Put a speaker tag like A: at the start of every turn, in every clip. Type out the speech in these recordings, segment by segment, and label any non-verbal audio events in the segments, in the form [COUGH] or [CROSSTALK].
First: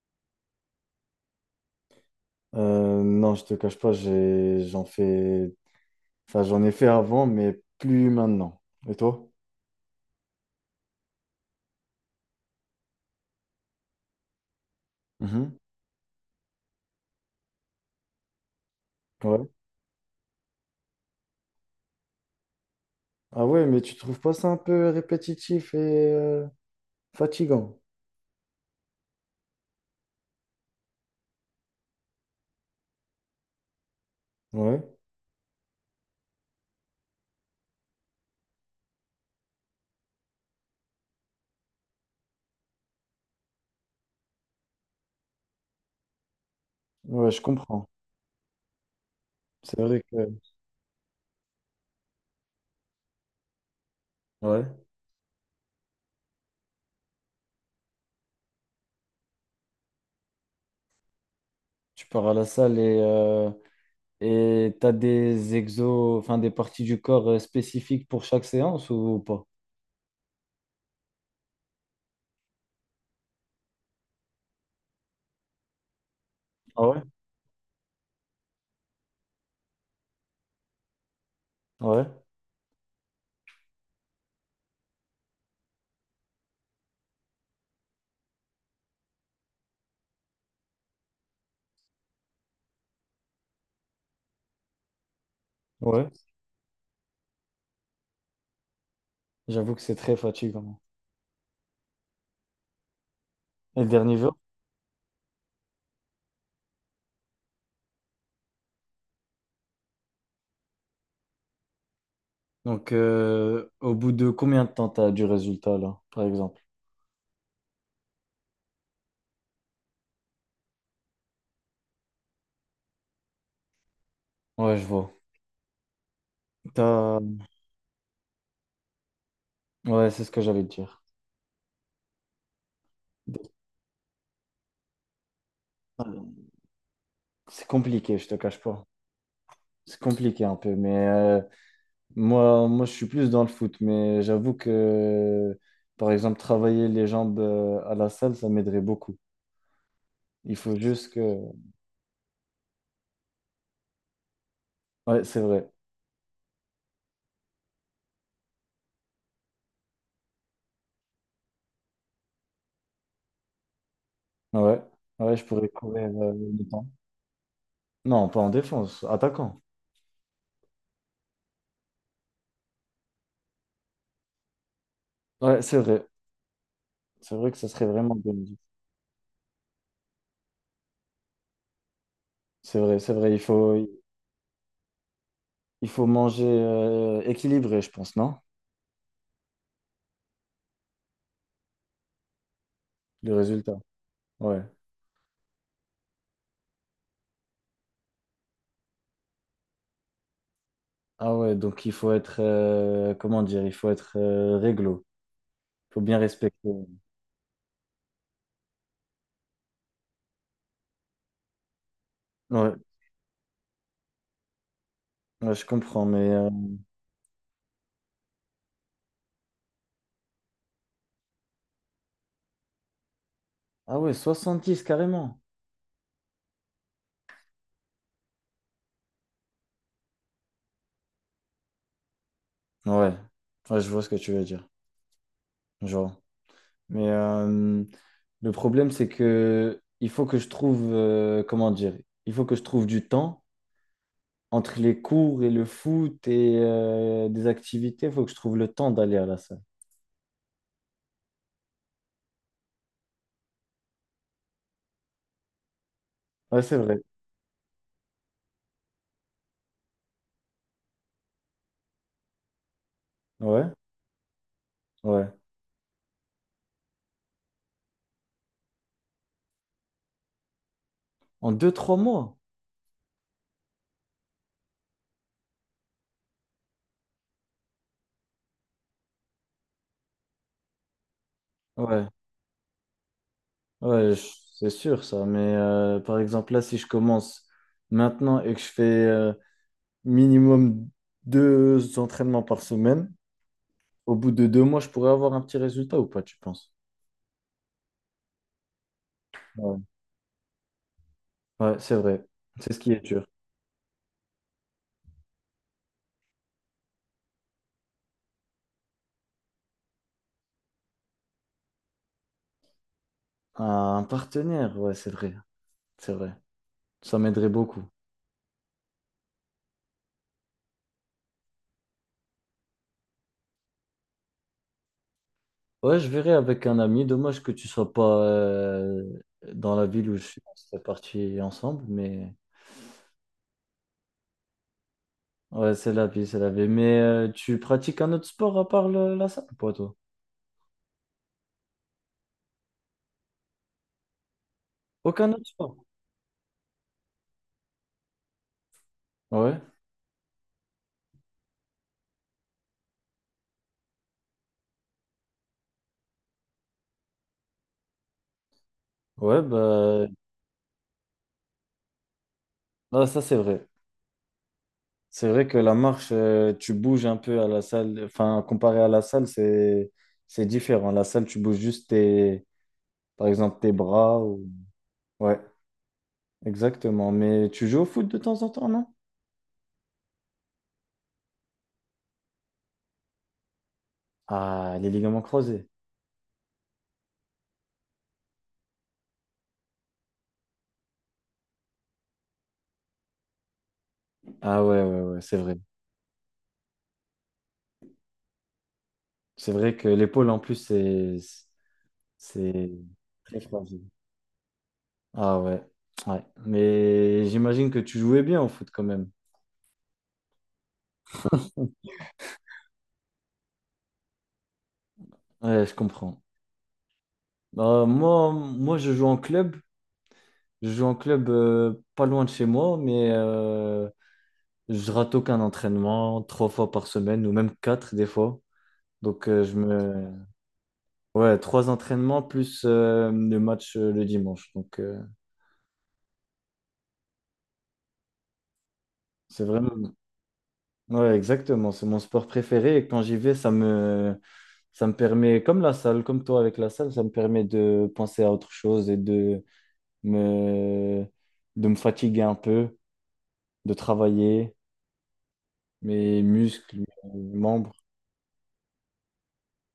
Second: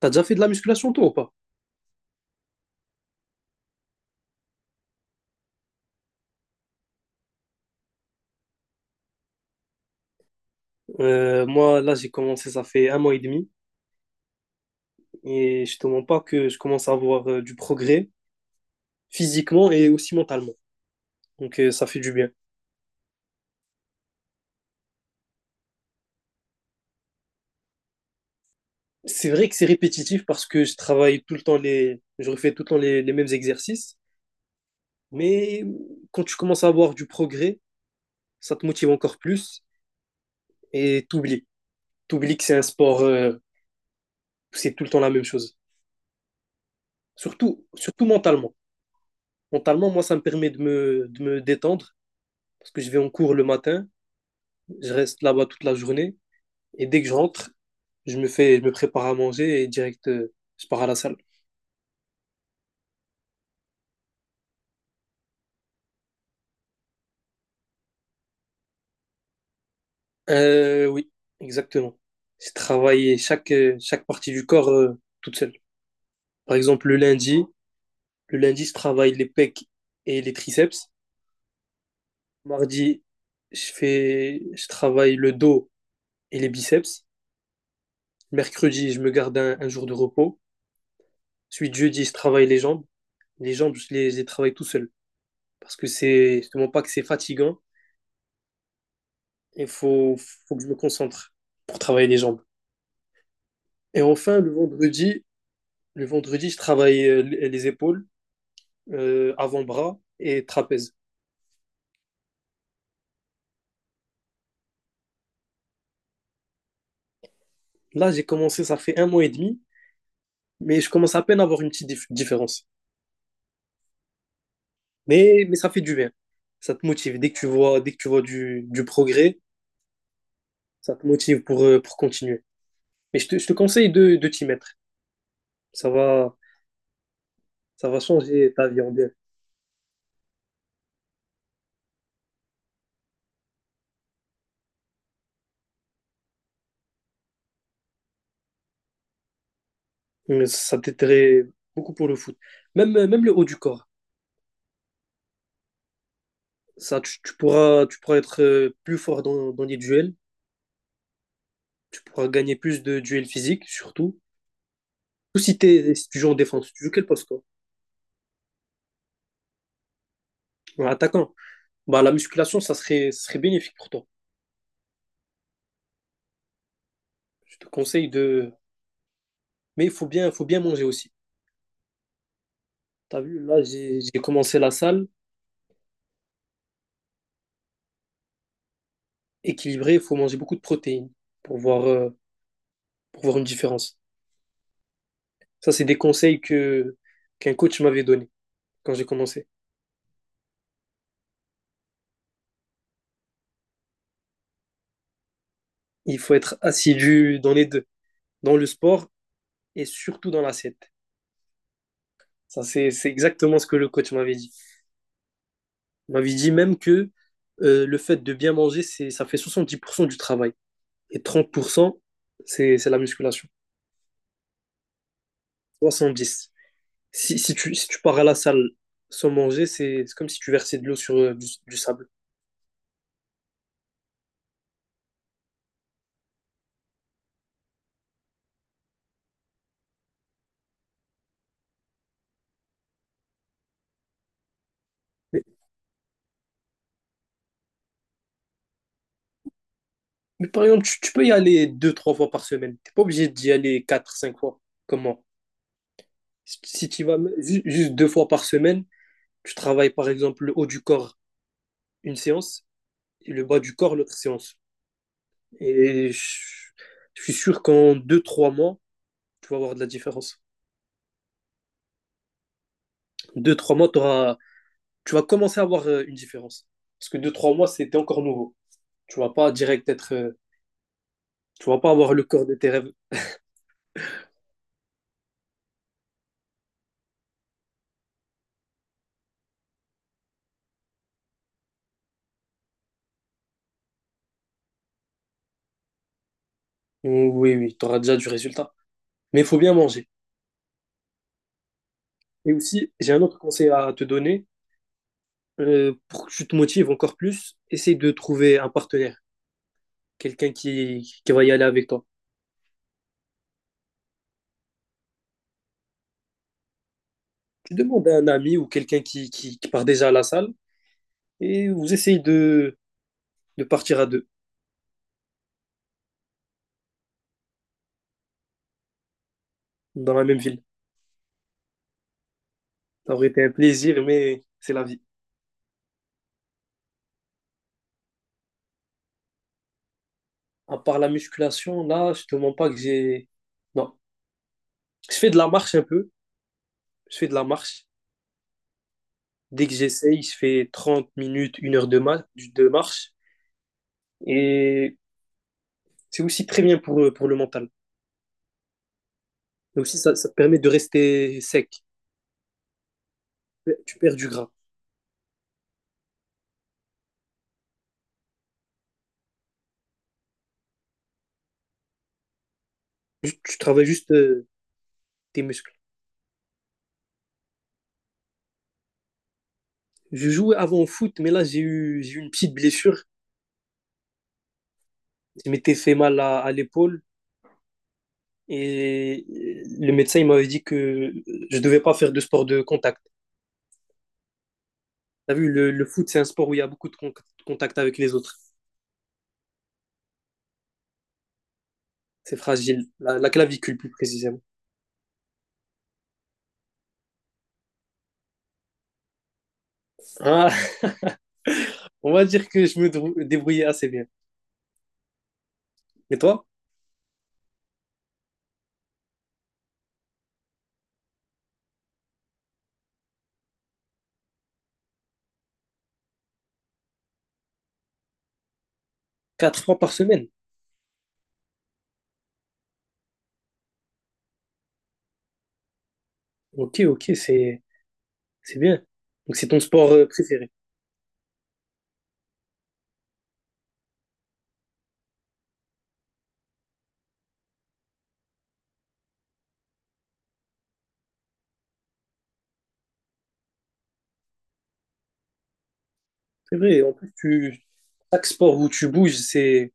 A: T'as déjà fait de la musculation toi ou pas?
B: Non, je te cache pas, j'en fais, enfin, j'en ai fait avant, mais plus maintenant. Et toi?
A: Moi là j'ai commencé ça fait 1 mois et demi
B: Mhm.
A: et je te mens pas que je commence à avoir du progrès
B: Ouais.
A: physiquement et aussi mentalement. Donc ça fait du bien.
B: Ah ouais, mais tu trouves pas ça un peu répétitif et euh, fatigant?
A: C'est vrai que c'est répétitif parce que je travaille tout le temps je refais tout le temps les mêmes exercices,
B: Ouais.
A: mais quand tu commences à avoir du progrès, ça te motive encore plus et t'oublies. T'oublies que c'est un sport, c'est tout le temps la même chose.
B: Ouais, je
A: Surtout,
B: comprends.
A: surtout mentalement.
B: C'est
A: Mentalement,
B: vrai
A: moi ça
B: que,
A: me permet de de me détendre parce que je vais en cours le matin.
B: ouais,
A: Je reste là-bas toute la journée et dès que je rentre, je me prépare à manger et direct, je pars à la salle.
B: tu pars à la salle et et t'as des exos, enfin des parties du corps spécifiques pour chaque séance ou pas?
A: Oui, exactement. J'ai travaillé chaque partie du corps toute seule. Par
B: Ah
A: exemple, le
B: ouais?
A: lundi, le lundi, je travaille les pecs et les triceps.
B: Ouais.
A: Mardi, je travaille le dos et les biceps. Mercredi, je me garde un jour de repos. Ensuite, jeudi, je travaille les jambes. Les jambes, je les travaille tout seul. Parce que
B: Ouais.
A: c'est justement pas que c'est fatigant. Il
B: J'avoue que c'est très
A: faut, faut que je me
B: fatigant.
A: concentre pour travailler les jambes.
B: Et le
A: Et
B: dernier jour?
A: enfin, le vendredi, je travaille les épaules, avant-bras et trapèze.
B: Donc, au bout de combien de temps t'as du résultat là, par exemple?
A: Là, j'ai commencé, ça fait un mois et demi, mais je commence à peine à avoir une petite différence.
B: Ouais, je vois.
A: Mais ça fait du bien. Ça te motive.
B: T'as...
A: Dès que tu vois du progrès,
B: Ouais, c'est ce que j'allais te
A: ça
B: dire.
A: te motive pour continuer. Je te conseille de t'y mettre. Ça va,
B: C'est
A: ça va
B: compliqué, je te
A: changer
B: cache
A: ta vie
B: pas.
A: en bien.
B: C'est compliqué un peu, mais moi, je suis plus dans le foot, mais j'avoue que, par exemple, travailler les jambes à la salle, ça m'aiderait beaucoup.
A: Mais
B: Il faut
A: ça
B: juste
A: t'aiderait
B: que...
A: beaucoup pour le foot. Même, même le haut du corps.
B: Ouais, c'est vrai.
A: Tu pourras être plus fort dans les duels. Tu pourras gagner plus de duels physiques, surtout.
B: Ouais, ouais,
A: Ou
B: je pourrais courir
A: si tu joues en
B: le
A: défense, tu
B: temps.
A: joues quel poste, toi?
B: Non, pas en défense, attaquant.
A: En attaquant. Bah, la musculation, ça serait bénéfique pour toi.
B: Ouais, c'est vrai. C'est vrai que
A: Je te
B: ça serait
A: conseille
B: vraiment bien
A: de.
B: dit.
A: Mais faut bien manger aussi.
B: C'est vrai, c'est
A: T'as
B: vrai. Il
A: vu, là,
B: faut,
A: j'ai commencé la salle.
B: il faut manger équilibré, je pense, non?
A: Équilibré, il faut manger beaucoup de protéines pour voir, euh, pour
B: Le
A: voir une
B: résultat.
A: différence.
B: Ouais.
A: Ça, c'est des conseils qu'un coach m'avait donné quand j'ai commencé.
B: Ah ouais, donc il faut être, comment dire, il faut être réglo. Il faut bien
A: Il faut être
B: respecter.
A: assidu dans les deux, dans le sport et surtout dans l'assiette. Ça,
B: Ouais,
A: c'est exactement ce que le coach m'avait dit.
B: ouais, je comprends,
A: Il
B: mais...
A: m'avait dit même que le fait de bien manger, ça fait 70% du travail. Et 30%, c'est la musculation.
B: Ah ouais, 70 carrément.
A: 70. Si tu pars à la salle sans manger, c'est comme si tu versais de l'eau sur du sable.
B: Ouais. Ouais, je vois ce que tu veux dire. Genre. Mais le problème, c'est que il faut que je trouve, comment dire, il faut que je trouve du temps entre les cours
A: Mais,
B: et le foot et des activités. Il faut que je trouve le temps d'aller à la salle.
A: mais par exemple, tu peux y aller deux, trois fois par semaine. T'es pas obligé d'y aller quatre, cinq fois. Comment? Si
B: Ouais, c'est
A: si
B: vrai.
A: tu y vas ju- juste deux fois par semaine, tu travailles par exemple le haut du corps une séance et le bas
B: Ouais,
A: du corps l'autre séance.
B: ouais.
A: Et je, je suis sûr qu'en deux trois mois, tu vas avoir de la différence.
B: En deux, trois mois?
A: Deux trois mois, tu vas commencer à avoir une différence. Parce que deux trois mois, c'était encore nouveau. Tu vas pas direct être. Tu vas pas
B: Ouais,
A: avoir le corps de tes rêves.
B: ouais, c'est sûr ça. Mais par exemple, là, si je commence maintenant et que je fais minimum deux entraînements par semaine, au bout de 2 mois, je pourrais avoir un petit résultat ou pas, tu penses?
A: Oui, oui, tu auras déjà du résultat. Mais il faut bien
B: Ouais,
A: manger.
B: ouais, c'est vrai.
A: Et
B: C'est ce qui
A: aussi,
B: est
A: j'ai un
B: dur.
A: autre conseil à te donner. Pour que tu te motives encore plus, essaye de trouver un partenaire, quelqu'un qui va y aller avec toi.
B: Un partenaire, ouais, c'est vrai. C'est vrai. Ça m'aiderait
A: Tu
B: beaucoup.
A: demandes à un ami ou quelqu'un qui part déjà à la salle et vous essayez de partir à deux.
B: Ouais, je verrai avec un ami. Dommage que tu sois pas dans la ville
A: Dans
B: où je
A: la même
B: suis. On
A: ville.
B: serait parti ensemble, mais...
A: Ça aurait été un plaisir, mais c'est la vie.
B: Ouais, c'est la vie, c'est la vie. Mais tu pratiques un autre sport à part la salle, pas toi?
A: À part la musculation, là, je te mens pas que j'ai. Non. Je fais
B: Aucun
A: de
B: autre
A: la
B: sport.
A: marche un peu. Je fais de la marche.
B: Ouais,
A: Dès que j'essaye, je fais 30 minutes, une heure de marche. Et c'est aussi très bien pour le mental.
B: ouais,
A: Et aussi,
B: bah,
A: ça te permet de rester sec.
B: ah, ça c'est vrai.
A: Tu perds du gras.
B: C'est vrai que la marche, tu bouges un peu à la salle. Enfin, comparé à la salle, c'est différent. La salle, tu bouges juste tes, par
A: Tu
B: exemple, tes
A: travailles juste
B: bras. Ouais,
A: tes muscles.
B: exactement. Mais tu joues au foot de temps en temps, non?
A: Je jouais avant au foot, mais là, j'ai eu une petite blessure.
B: Ah, les ligaments
A: Je
B: croisés.
A: m'étais fait mal à l'épaule. Et le médecin, il m'avait dit que je devais pas faire de sport de contact.
B: Ah ouais, ouais, ouais,
A: T'as
B: c'est
A: vu,
B: vrai.
A: le foot, c'est un sport où il y a beaucoup de contact avec les autres.
B: C'est vrai que l'épaule, en plus, c'est
A: C'est
B: c'est
A: fragile. La
B: très
A: clavicule,
B: fragile.
A: plus précisément.
B: Ah ouais, ouais. Mais j'imagine que tu jouais bien au foot quand même.
A: Ah, [LAUGHS] on va dire que je me débrouillais assez bien.
B: Ouais, je
A: Et
B: comprends.
A: toi?
B: Moi, je joue en club. Je joue en club pas loin de chez moi, mais je rate aucun entraînement, trois fois par semaine, ou même quatre des fois. Donc je
A: Quatre fois par
B: me...
A: semaine.
B: Ouais, trois entraînements plus le match le dimanche. Donc
A: Ok, c'est bien. Donc,
B: c'est
A: c'est ton sport
B: vraiment...
A: préféré.
B: Ouais, exactement. C'est mon sport préféré et quand j'y vais, ça me permet, comme la salle, comme toi avec la salle, ça me permet de penser à autre chose et de me, me fatiguer un peu, de travailler mes
A: C'est vrai,
B: muscles,
A: en plus,
B: mes
A: tu,
B: membres.
A: chaque sport où tu bouges,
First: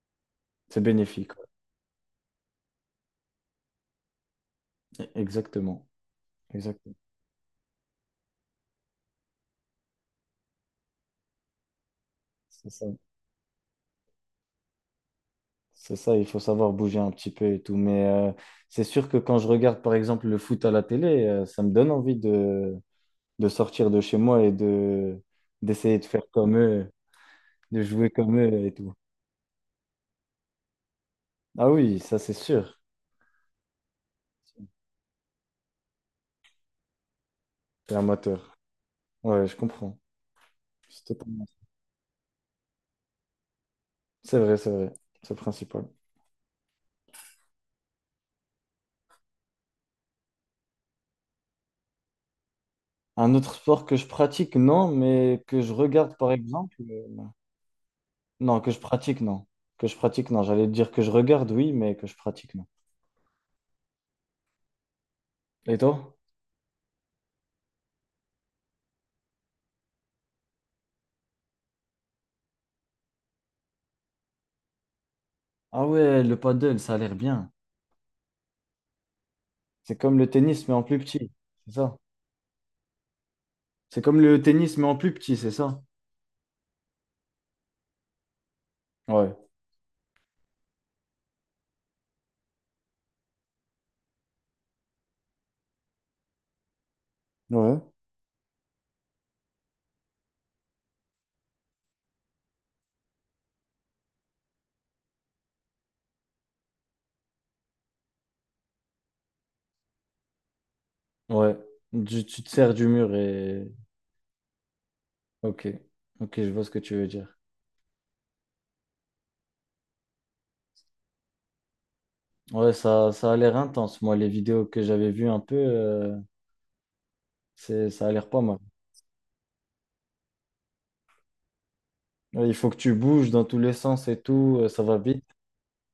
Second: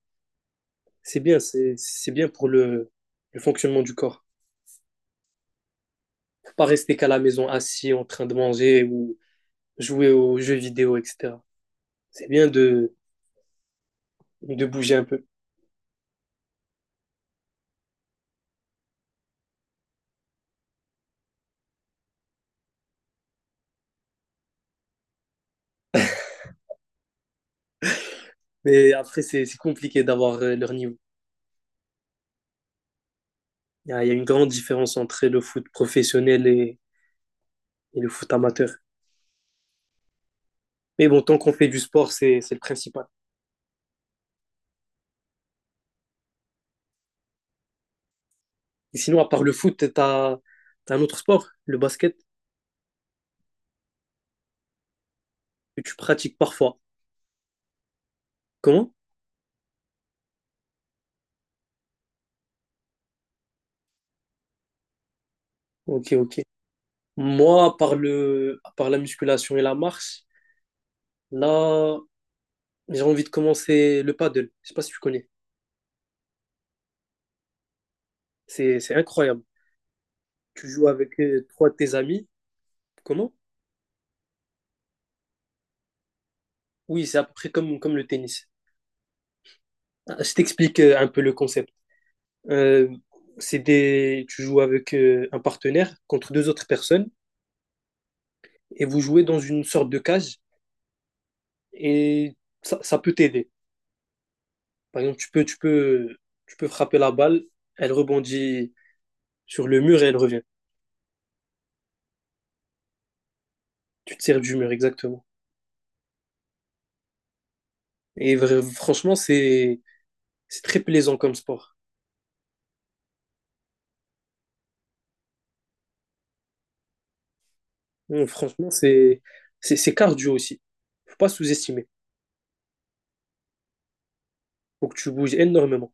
B: C'est
A: c'est
B: bénéfique,
A: bien.
B: ouais.
A: C'est bien pour le fonctionnement du corps.
B: Exactement.
A: Faut pas rester
B: Exactement.
A: qu'à la maison assis en train de manger ou jouer aux jeux vidéo, etc. C'est bien
B: C'est ça.
A: de bouger un peu.
B: C'est ça, il faut savoir bouger un petit peu et tout. Mais c'est sûr que quand je regarde, par exemple, le foot à la télé, ça me donne envie de, sortir de chez moi et de, d'essayer de faire comme eux, de jouer comme eux et tout.
A: Mais après, c'est compliqué d'avoir leur niveau.
B: Ah oui, ça c'est sûr.
A: Il y a une grande différence entre le foot professionnel
B: T'es
A: et le foot
B: amateur.
A: amateur.
B: Ouais, je comprends. C'est
A: Mais bon, tant
B: totalement...
A: qu'on fait du sport, c'est le principal.
B: C'est vrai, c'est vrai. C'est le principal.
A: Et sinon, à part le foot, t'as un autre sport, le basket,
B: Un autre sport que je pratique, non, mais que je
A: que tu
B: regarde par
A: pratiques parfois.
B: exemple. Non, que je
A: Comment?
B: pratique, non. Que je pratique, non. J'allais dire que je regarde, oui, mais que je pratique, non. Et
A: Ok,
B: toi?
A: ok. Moi, à part la musculation et la marche, là, j'ai envie de commencer le paddle. Je sais pas si tu connais.
B: Ah ouais, le paddle, ça a l'air bien.
A: C'est incroyable.
B: C'est comme le tennis,
A: Tu
B: mais en
A: joues
B: plus
A: avec
B: petit.
A: trois
B: C'est
A: de tes
B: ça?
A: amis. Comment?
B: C'est comme le tennis, mais en plus petit, c'est ça?
A: Oui, c'est à peu près comme le tennis.
B: Ouais.
A: Ah, je t'explique un peu le concept. Euh, tu joues avec un partenaire contre deux autres personnes
B: Ouais.
A: et vous jouez dans une sorte de cage et ça peut t'aider. Par exemple, tu peux frapper la balle, elle rebondit sur le mur et elle revient.
B: Ouais. Tu te sers du mur et...
A: Tu te sers du mur, exactement.
B: Ok, ok, je vois ce que tu veux dire.
A: Et franchement, c'est très plaisant comme sport.
B: Ouais, ça a l'air intense. Moi, les vidéos que j'avais vues un peu, c'est, ça a
A: Hum,
B: l'air pas mal.
A: Franchement, c'est, c'est cardio aussi. Faut pas sous-estimer.
B: Ouais, il faut que tu bouges dans tous les sens et tout, ça
A: Faut
B: va
A: que tu
B: vite.
A: bouges énormément.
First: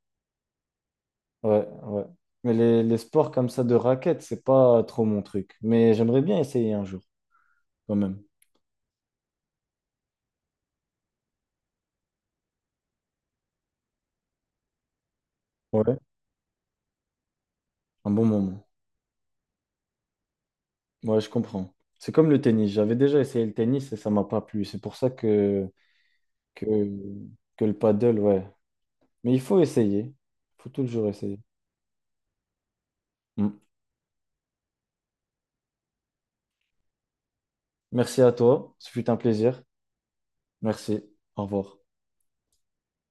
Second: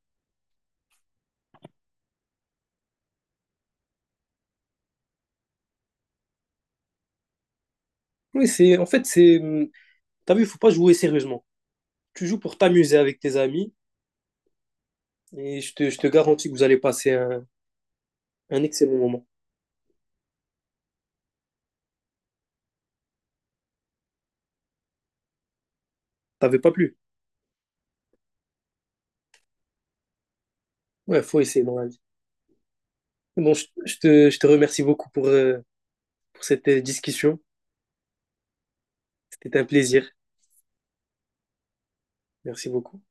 B: Ouais, ouais. Mais les sports comme ça de raquettes, c'est pas trop mon truc. Mais j'aimerais bien essayer un jour, quand même.
A: Oui, c'est, en fait, c'est, T'as vu, il faut pas jouer sérieusement. Tu joues pour t'amuser avec tes amis et
B: Ouais,
A: je te garantis que vous allez passer
B: un bon
A: un
B: moment.
A: excellent moment.
B: Ouais, je comprends. C'est comme le tennis. J'avais déjà essayé le tennis et ça m'a pas plu. C'est pour ça que,
A: T'avais
B: que,
A: pas plu.
B: le paddle, ouais. Mais il faut essayer. Il faut toujours
A: Ouais,
B: essayer.
A: faut essayer dans la vie. Bon,
B: Mm.
A: je te remercie beaucoup pour cette discussion.
B: Merci à toi. Ce fut un
A: C'était
B: plaisir.
A: un plaisir.
B: Merci. Au revoir.
A: Merci beaucoup.